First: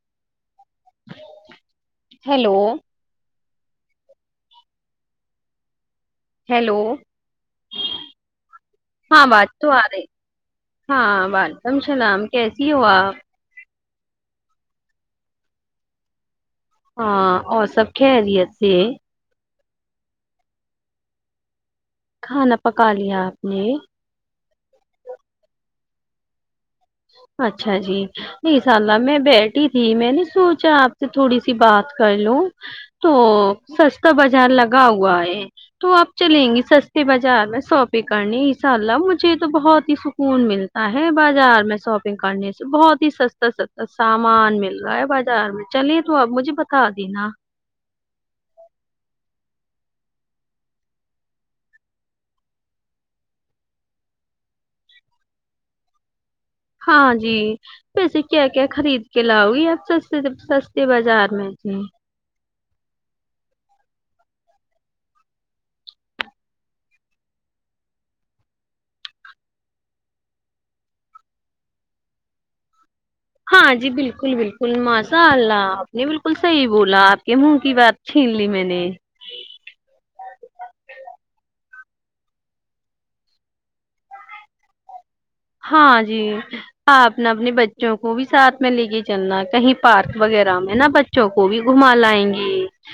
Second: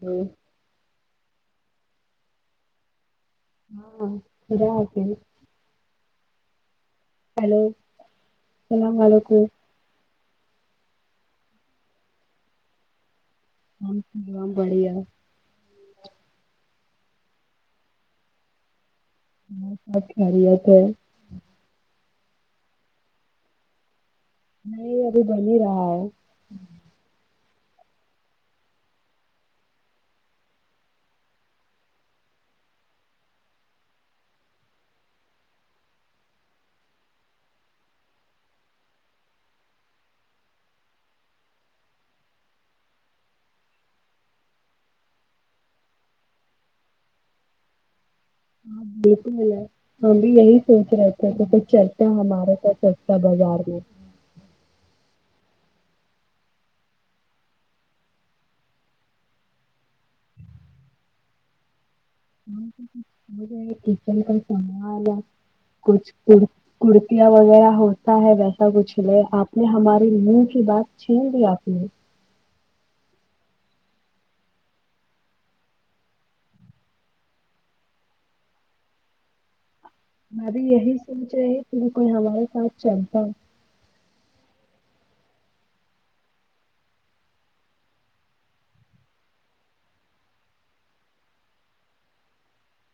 ہوں [inaudible] ہیلو ہاں ج جا آتیین ہیلو ہیلو سلام و ہاں ععلیکم آواز تو آ رہی ہاں وعلیکم السلام کیسی ہوا ہمم سام بڑیا ہاں اور سب کہریت سے ہ سب خیرییات ہے کھانا پکا لیا آپ نے نہیں ابھی بن ہی رہا ہے اچھا جی نہیںشاء اللہ میں بیٹھی تھی میں نے سوچا آپ سے تھوڑی سی بات کر لوں تو سستا بازار لگا ہوا ہے تو آپ چلیں گی سستے بازار میں ساپنگ کرنی انشاء اللہ مجھے تو بہت ہی سکون ملتا ہے بازار میں شاپنگ کرنے سے بہت ہی سستا سستا سامان مل رہا ہے بازار میں چلیے تو آپ مجھے بتا دینا ہاں بالکل ہے ہم بھی یہی سوچ رہے تھے کہ کو چلتا ہمارے س سچتا بازار میں ہاں جی ویسے کیا کیا خرید کے لاؤ گی آپ ستے سستے بازار میں جی کچن کا سامان کچھ کرتیاں وغیرہ ہوتا ہے ویسا کچھ لے آپ نے ہمارے منہ کی بات چھین لی آپ نے ہاں جی بالکل بالکل ماشاء اللہ آپ نے بالکل صحیح بولا آپ کے منہ کی بات چھین لی میں نے بھائی یہی سوچے ت میں کوئی ہمارے ساتھ چلتا ہاں جی آپ نے اپنے بچوں کو بھی ساتھ میں لے کے چلنا کہیں پارک وغیرہ میں نا بچوں کو بھی گھما لائیں گے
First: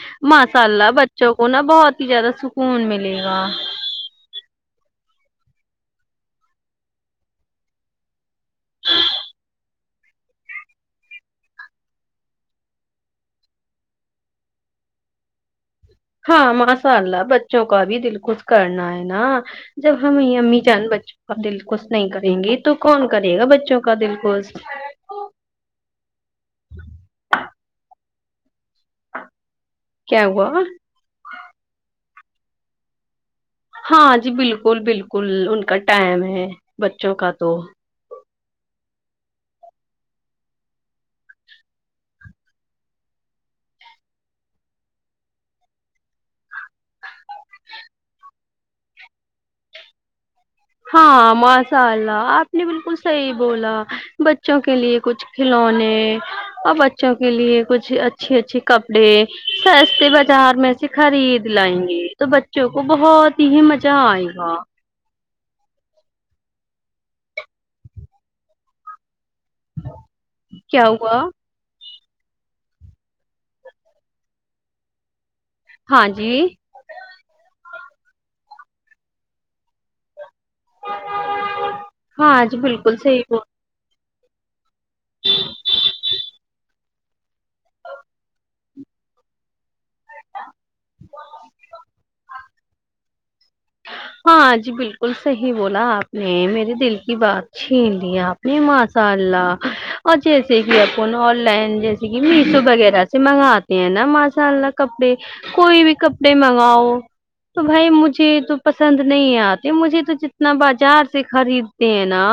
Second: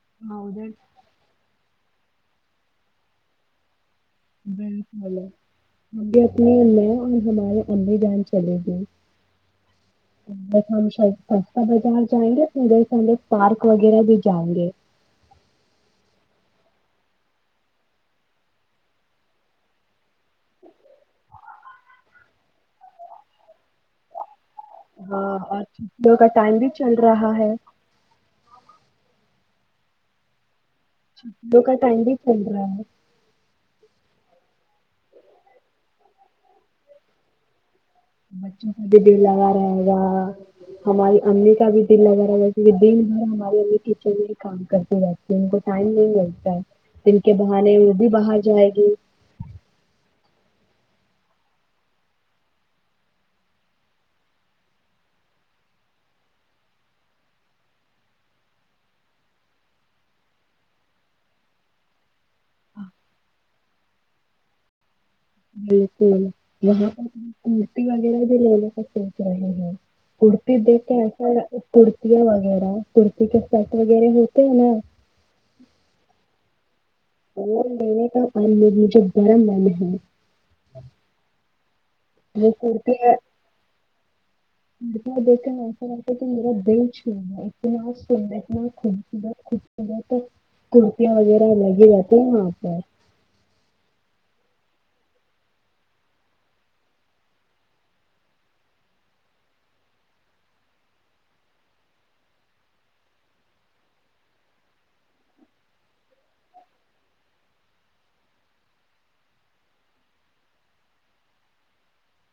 ہاں ماشاء ادھر اللہ بچوں کو نا بہت زیادہ سکون ملے گا بالکل ہم بھی اپنےے اور ہمارے انھی جان چلے گئے ا ہم سہ بازار جائیں گےدھر سے ہم پارک وغیرہ بھی جائیں گے ہاں ماشاء اللہ بچوں کا بھی دل کوش کرنا ہے نا جب ہم یہ امی چان بچوں کا دل کوش نہیں کریں گے تو کون کرے گا بچوں کا دل کوش ہاں اور چھٹیوں کا ٹائم بھی چل رہا ہے کیا ہوا ل کا ٹائ بھی بن رہا ہے ہاں جی بالکل بالکل ان کا ٹائم ہے بچوں کا تو بچوں کا بھی دل لگا رہے گا ہماری امی کا بھی دل لگا رہے گا کیونکہ دن بھر ہماری امی کچن میں ہی کام کرتی رہتی ہے ان کو ٹائم نہیں لگتا ہے جن کے بہانے وہ بھی باہر جائے گی ہاں ماشاء اللہ آپ نے بالکل صحیح بولا بچوں کے لیے کچھ کھلونے اور بچوں کے لیے کچھ اچھے اچھے کپڑے سستے بازار میں سے خرید لائیں گے تو بچوں کو بہت ہی مزہ آئے گا بالکل وہاں پر مورتی وغیرہ بھی ل ل کے اا ہ کڑتی کیا دتے ہوا سر کڑتییا وغیرہ کرتی کا سٹ وغیرہ ہوتے ہیں نا ہاں جی اور میں نے کا ان مجھے گرم من ہے [unintelligible] ہاں وہ جی بالکل صحی ب م دیکھ ایساتے کہ میرا د نا سندر خ سر خوب سندر تو کرتییاں وغیرہ لگ جات ہیں وہاں پر ہاں جی بالکل صحیح بولا آپ نے میرے دل کی بات چھین لی آپ نے ماشاء اللہ اور جیسے کہ اپن آن لائن جیسے کہ میشو وغیرہ سے منگاتے ہیں نا ماشاء اللہ کپڑے کوئی بھی کپڑے منگاؤ تو بھائی مجھے تو پسند نہیں آتے مجھے تو جتنا بازار سے خریدتے ہیں نا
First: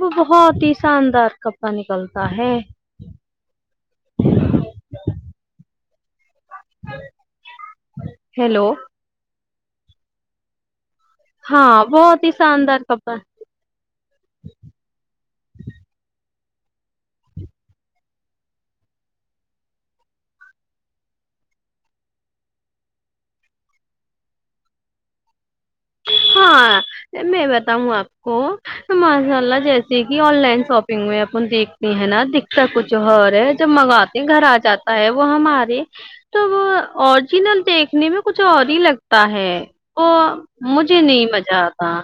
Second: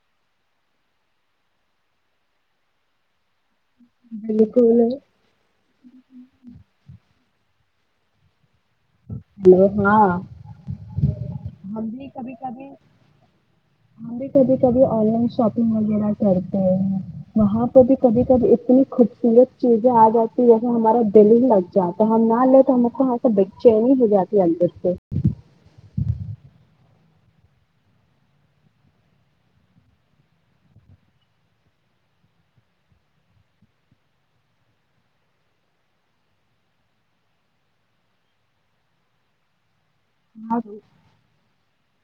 وہ بہت ہی شاندار کپڑا نکلتا ہے بالکل ہیلو ہلو ہاں ہاں ہم بھی بہت ہی کبھی کبھی شاندار کپڑا ہم بھی کبھی کبھی آن لائن شاپنگ وغیرہ کر وہاں پہ بھی کبھی کبھی اتنی خوبصورت چیزیں آ جاتی جیسے ہمارا دل ہی لگ جاتا ہے ہم نہ لے تو ہم کو وہاں سے بیھ چینی ہوجاتی اندر سے ہاں میں بتاؤں آپ کو ماشاء اللہ جیسے کہ آن لائن شاپنگ میں اپن دیکھتے ہیں نا دکھتا کچھ اور ہے جب منگاتے گھر آ جاتا ہے وہ ہمارے تو وہ اوریجنل دیکھنے میں کچھ اور ہی لگتا ہے وہ ہاں مجھے نہیں مزہ آتا ہاں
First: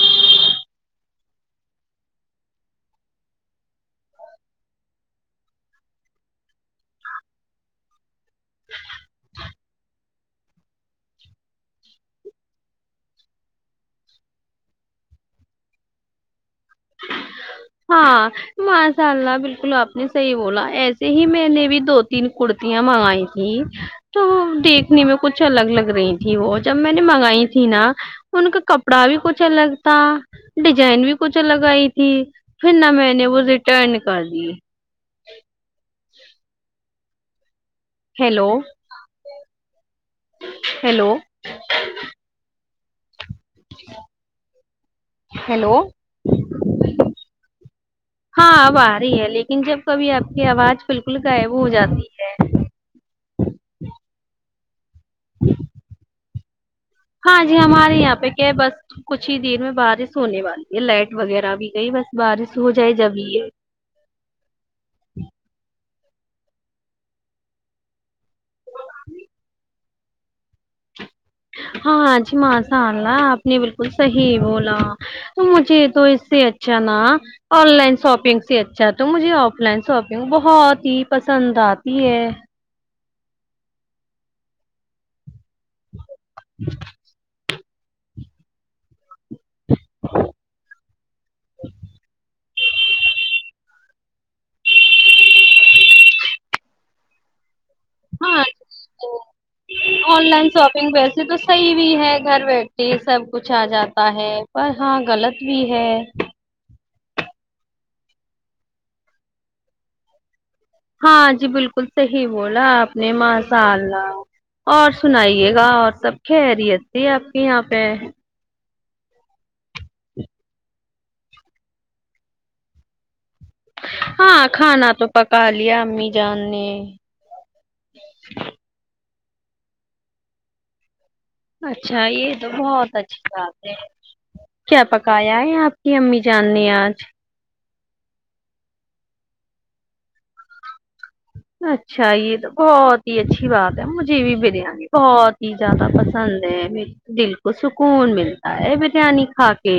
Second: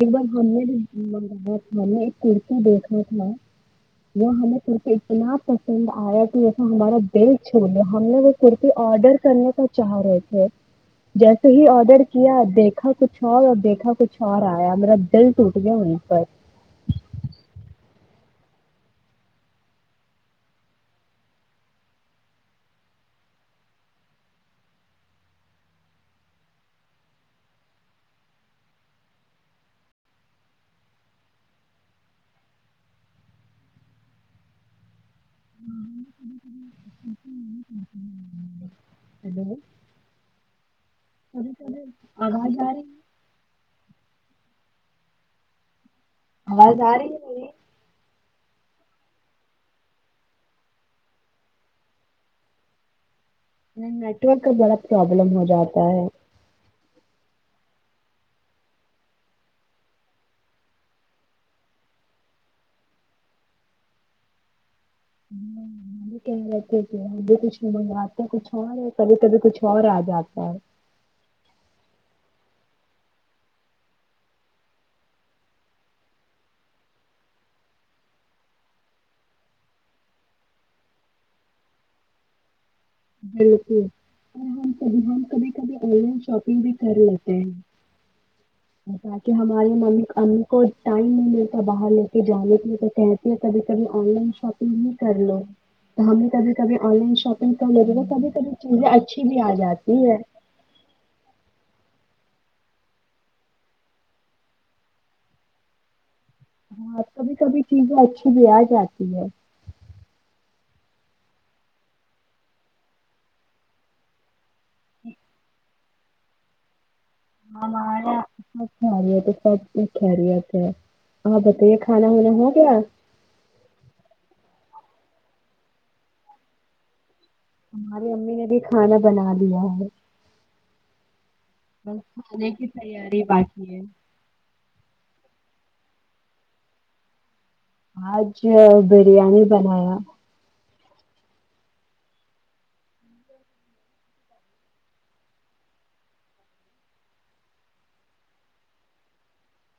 ایک بار ہم نے بھی منگایا تھا ہم نے ایک کرتا دیکھا تھا وہ ہمیں کرتا اتنا پسند آیا کہ جیسا ہمارا دل چھوڑو ہم نے وہ کررتی آڈر کرنے کا چاہ رہے تھ جیسے ہی آڈر کیا دیکھا کچھ اور اور دیکھا کچھ اور آ میرا دل ٹوٹ گیا وہیں پر ہاں ماشاء اللہ بالکل آپ نے صحیح بولا ایسے ہی میں نے بھی دو تین کرتیاں منگائی تھی تو دیکھنے میں کچھ الگ لگ رہی تھی وہ جب میں نے منگائی تھی نا ان کا کپڑا بھی کچھ الگ تھا ڈیزائن بھی کچھ لگائی تھی پھر نہ میں نے وہ ریٹرن کر دی ہیلو ہلو، ہیلو آواز آ رہی جی ہیلو آواز آ رہی ہے ہاں اب آ رہی ہے لیکن جب کبھی آپ کی آواز بالکل غائب ہو جاتی ہے میری نیٹ ورک کا بڑا پرابلم ہو جاتا ہے ہاں جی ہمارے یہاں پہ کیا ہے بس کچھ ہی دیر میں بارش ہونے والی ہے لائٹ وغیرہ بھی گئی بس بارش ہو جائے جب یہ ہے ہم بھی کہہ رہے تھے کہ ہم بھی کچھ منگواتے ہیں کچھ اور یا کبھی کبھی کچھ اور آ جاتا ہے ہاں جی ماشاء اللہ آپ نے بالکل صحیح بولا تو مجھے تو اس سے اچھا نا آن لائن شاپنگ سے اچھا تو مجھے آف لائن شاپنگ بہت ہی پسند آتی ہے بالکل اور ہ کب ہ کبھی کبھی آن لائن شاپنگ بھی کر لیتے ہیں باقی ہمارے امی کو ٹائم نہیں ملتا باہر لے کے جانے کے لی تو کہتی ہے کبھی کبھی آن لائن شاپنگ نہیں کر لو تو ہمیں کبھی کبھی آن لائن شاپنگ کر ل ہاں ہے آن لائن شاپنگ ویسے تو صحیح بھی ہے گھر بیٹھے سب کچھ آ جاتا ہے پر ہاں غلط بھی ہے ہاں کبھی کبھی چیزیں اچھی بھی آ جاتی ہے ہاں جی بالکل صحیح بولا آپ نے ماشاء اللہ اور سنائیے گا اور سب خیریت جی آپ کے یہاں پہ ہے خری تو سب کی خیریت ہے آپ بتائیے کھانا وانا ہو گیا [unintelligible] ہاں کھانا تو پکا لیا امی جان نے ہماری امی نے بھی کھانا [unintelligible] بنا دیا ہے [unintelligible] بس اچھا یہ تو کھانے کی بہت اچھی تیاری بات باقی ہے کیا پکیا آپ کی امی جاننی ہیں آج [unintelligible] آج بریانی بنایا اچھا یہ تو بہت ہی اچھی بات ہے مجھے بھی بریانی بہت ہی زیادہ پسند ہے م دل کو سکون ملتا ہے بریانی کھا کے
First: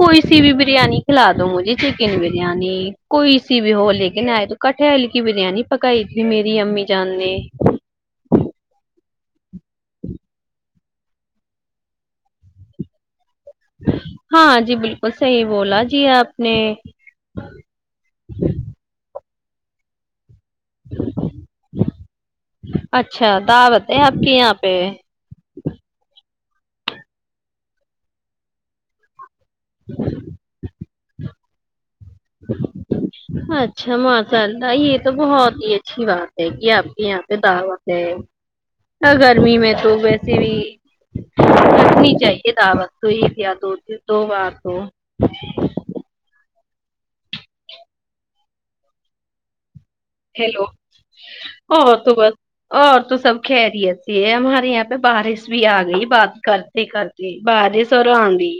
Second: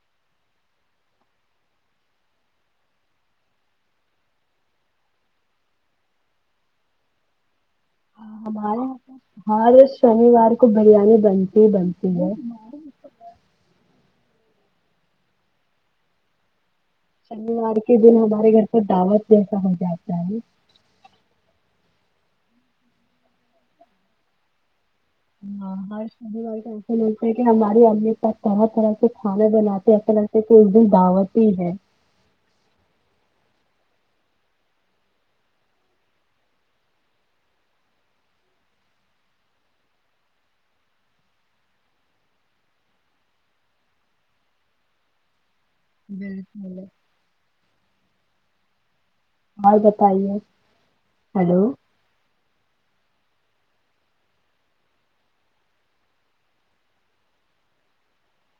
کوئی سی بھی بریانی کھلا دو مجھے چکن بریانی کوئی سی بھی ہو لیکن آئے تو کٹل کی بریانی پکائی تھی میری امی جان نے [unintelligible] ہمارے یہاں ہار شنیوار کو بریانی بنتی ہی بنتی ہے [unintelligible] ہاں جی بالکل صحیح بولا جی آپ نے [unintelligible] شنیوار کے دن ہمارے گھر پر دعوت [unintelligible] جیسا ہو جائے چے [unintelligible] اچھا تو بت آپ کے یہاں پہ [unintelligible] ہاں [unintelligible] ہم وال تو ایسن ہوتا ہے کہ ہماری امی پاس طرح طرح سے [unintelligible] کھانا بناتے اپنے سے ک دن دعوت ہی ہے اچھا ماشاء اللہ یہ تو بہت ہی اچھی بات ہے کہ آپ کے یہاں پہ دعوت ہے گرمی میں تو ویسے بھی رکھنی چاہیے دعوت تو ایک یا دو دو بات ہو بالکال آاں گ ہیلو اور تو بس اور تو سب خیریت سے ہے ہمارے یہاں پہ بارش بھی آ گئی بات کرتے کرتے بارش اور آندھی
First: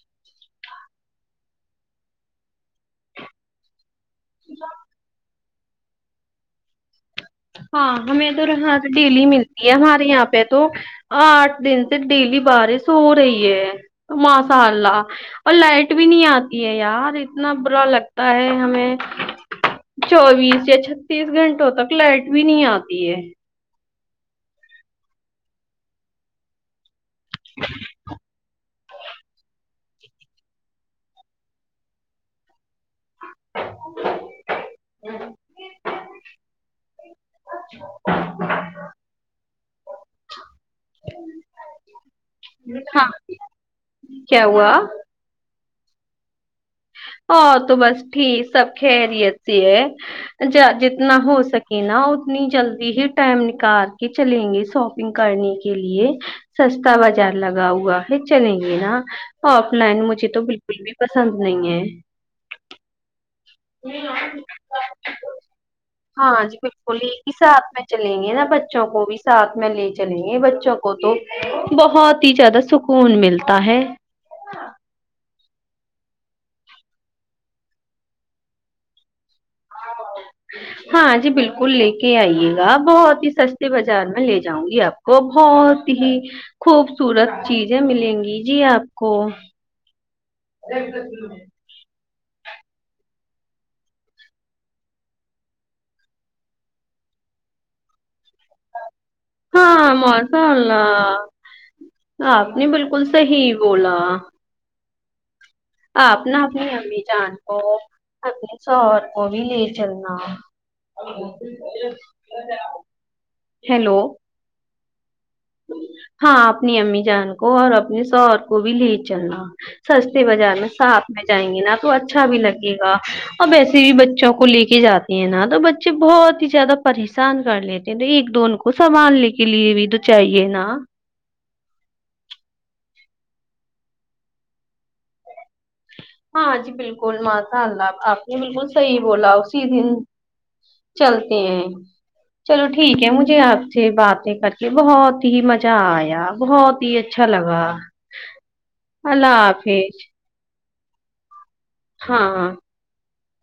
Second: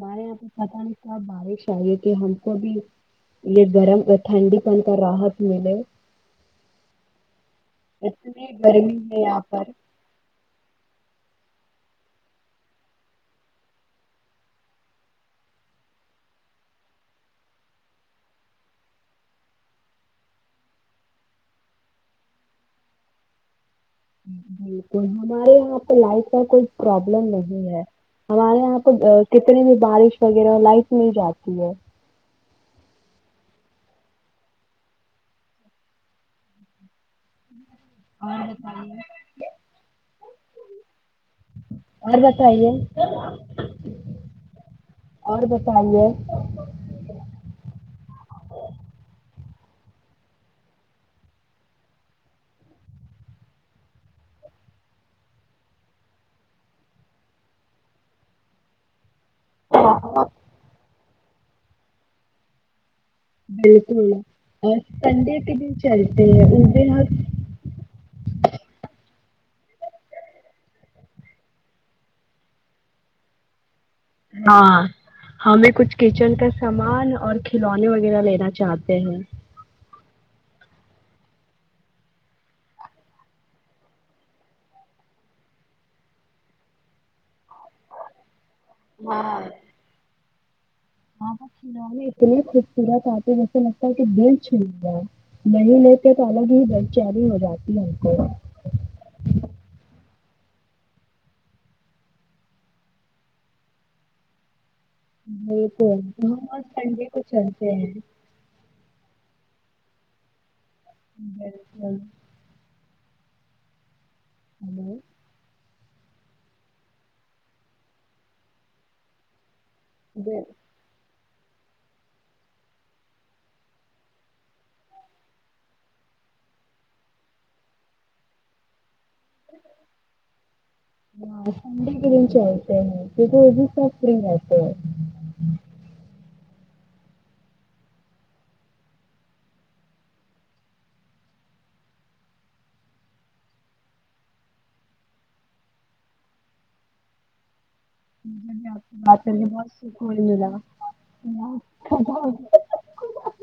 بریا پر پتہ نہیں صب بارش آئی ہے تھی ہم کو بھی یہ گرم ا ٹھنڈی پنتا رات م نے ہاں ہمیں تو رح ہے ڈیلی یہاں ملتی پر ہے ہمارے یہاں پہ تو آٹھ دن سے ڈیلی بارش ہو رہی ہے ماشاء اللہ اور لائٹ بھی نہیں آتی ہے یار اتنا برا لگتا ہے ہمیں چوبیس یا چھتیس گھنٹوں تک لائٹ بھی نہیں آتی ہے بالکل ہمارے یہاں پہ لائٹ کا کوئی پرابلم نہیں ہے ہمارے یہاں پہ کتنے بھی بارش وغیرہ لائٹ مل جاتی ہے اور خال ہے بتائیے تھا ہاں کیا ہوا چاہیے ہاں تو بس ٹھیک سب خیریت سے ہے ج جتنا ہو سکے نا اتنی جلدی ہی ٹائم نکال کے چلیں گے شاپنگ کرنے کے لیے سستا بازار لگا ہوا ہے چلیں گے نا آف لائن مجھے تو بالکل بھی پسند نہیں ہے بالکل اور سنڈے کے دن چلتے ہیں ہاں جی ان بالکل ہ ایک ہی ساتھ میں چلیں گے نا بچوں کو بھی ساتھ میں لے چلیں گے بچوں کو تو بہت ہی زیادہ سکون ملتا ہے ہاں ہمیں کچھ کچن کا سامان اور کھلونے وغیرہ لینا چاہتے ہیں ہاں جی بالکل لے کے آئیے گا بہت ہی سستے بازار میں لے جاؤں گی آپ کو بہت ہی خوبصورت چیزیں ملیں گی جی آپ کو ہاں بس میں اتنے پورا آتے جیسے لگتا ہے کہ دل چھوٹ جائے نہیں لیتے تو الگ ہی دل چیاری ہو جاتی ہے ہم کو ہاں ماشاء اللہ آپ نے بالکل صحیح بولا آپ بالکل ن ہم اور اپنی امی سنڈے جان کو چلتے ہیں اپنے سوور کو بھی لے چلنا ہے ہم بالکل گ ہیلو ہلو ہاں اپنی امی جان کو اور اپنے سور کو بھی لے چلنا سستی بل- بازار میں صاف جائیں گے نا تو اچھا بھی لگے گا اور ویسے بھی بچوں کو لے کے جاتے ہیں نا تو بچے بہت ہی زیادہ پریشان کر لیتے ہیں تو ایک دون کو سنبھالنے کے لیے بھی تو چاہیے نا ہاں سنڈ کرن چلتے ہے تو سا کرتے ہے ہاں جی بالکل ماساء اللہ آپ نے بالکل صحیح بولا اسی دن چلتے ہیں چلو ٹھیک ہے مجھے آپ سے باتیں کر کے بہت ہی مزہ آیا بہت ہی اچھا لگا میں نے آپ کی بات اللہ کر بھی بہت حافظ سکون ملا لیکن ہاں ہ ا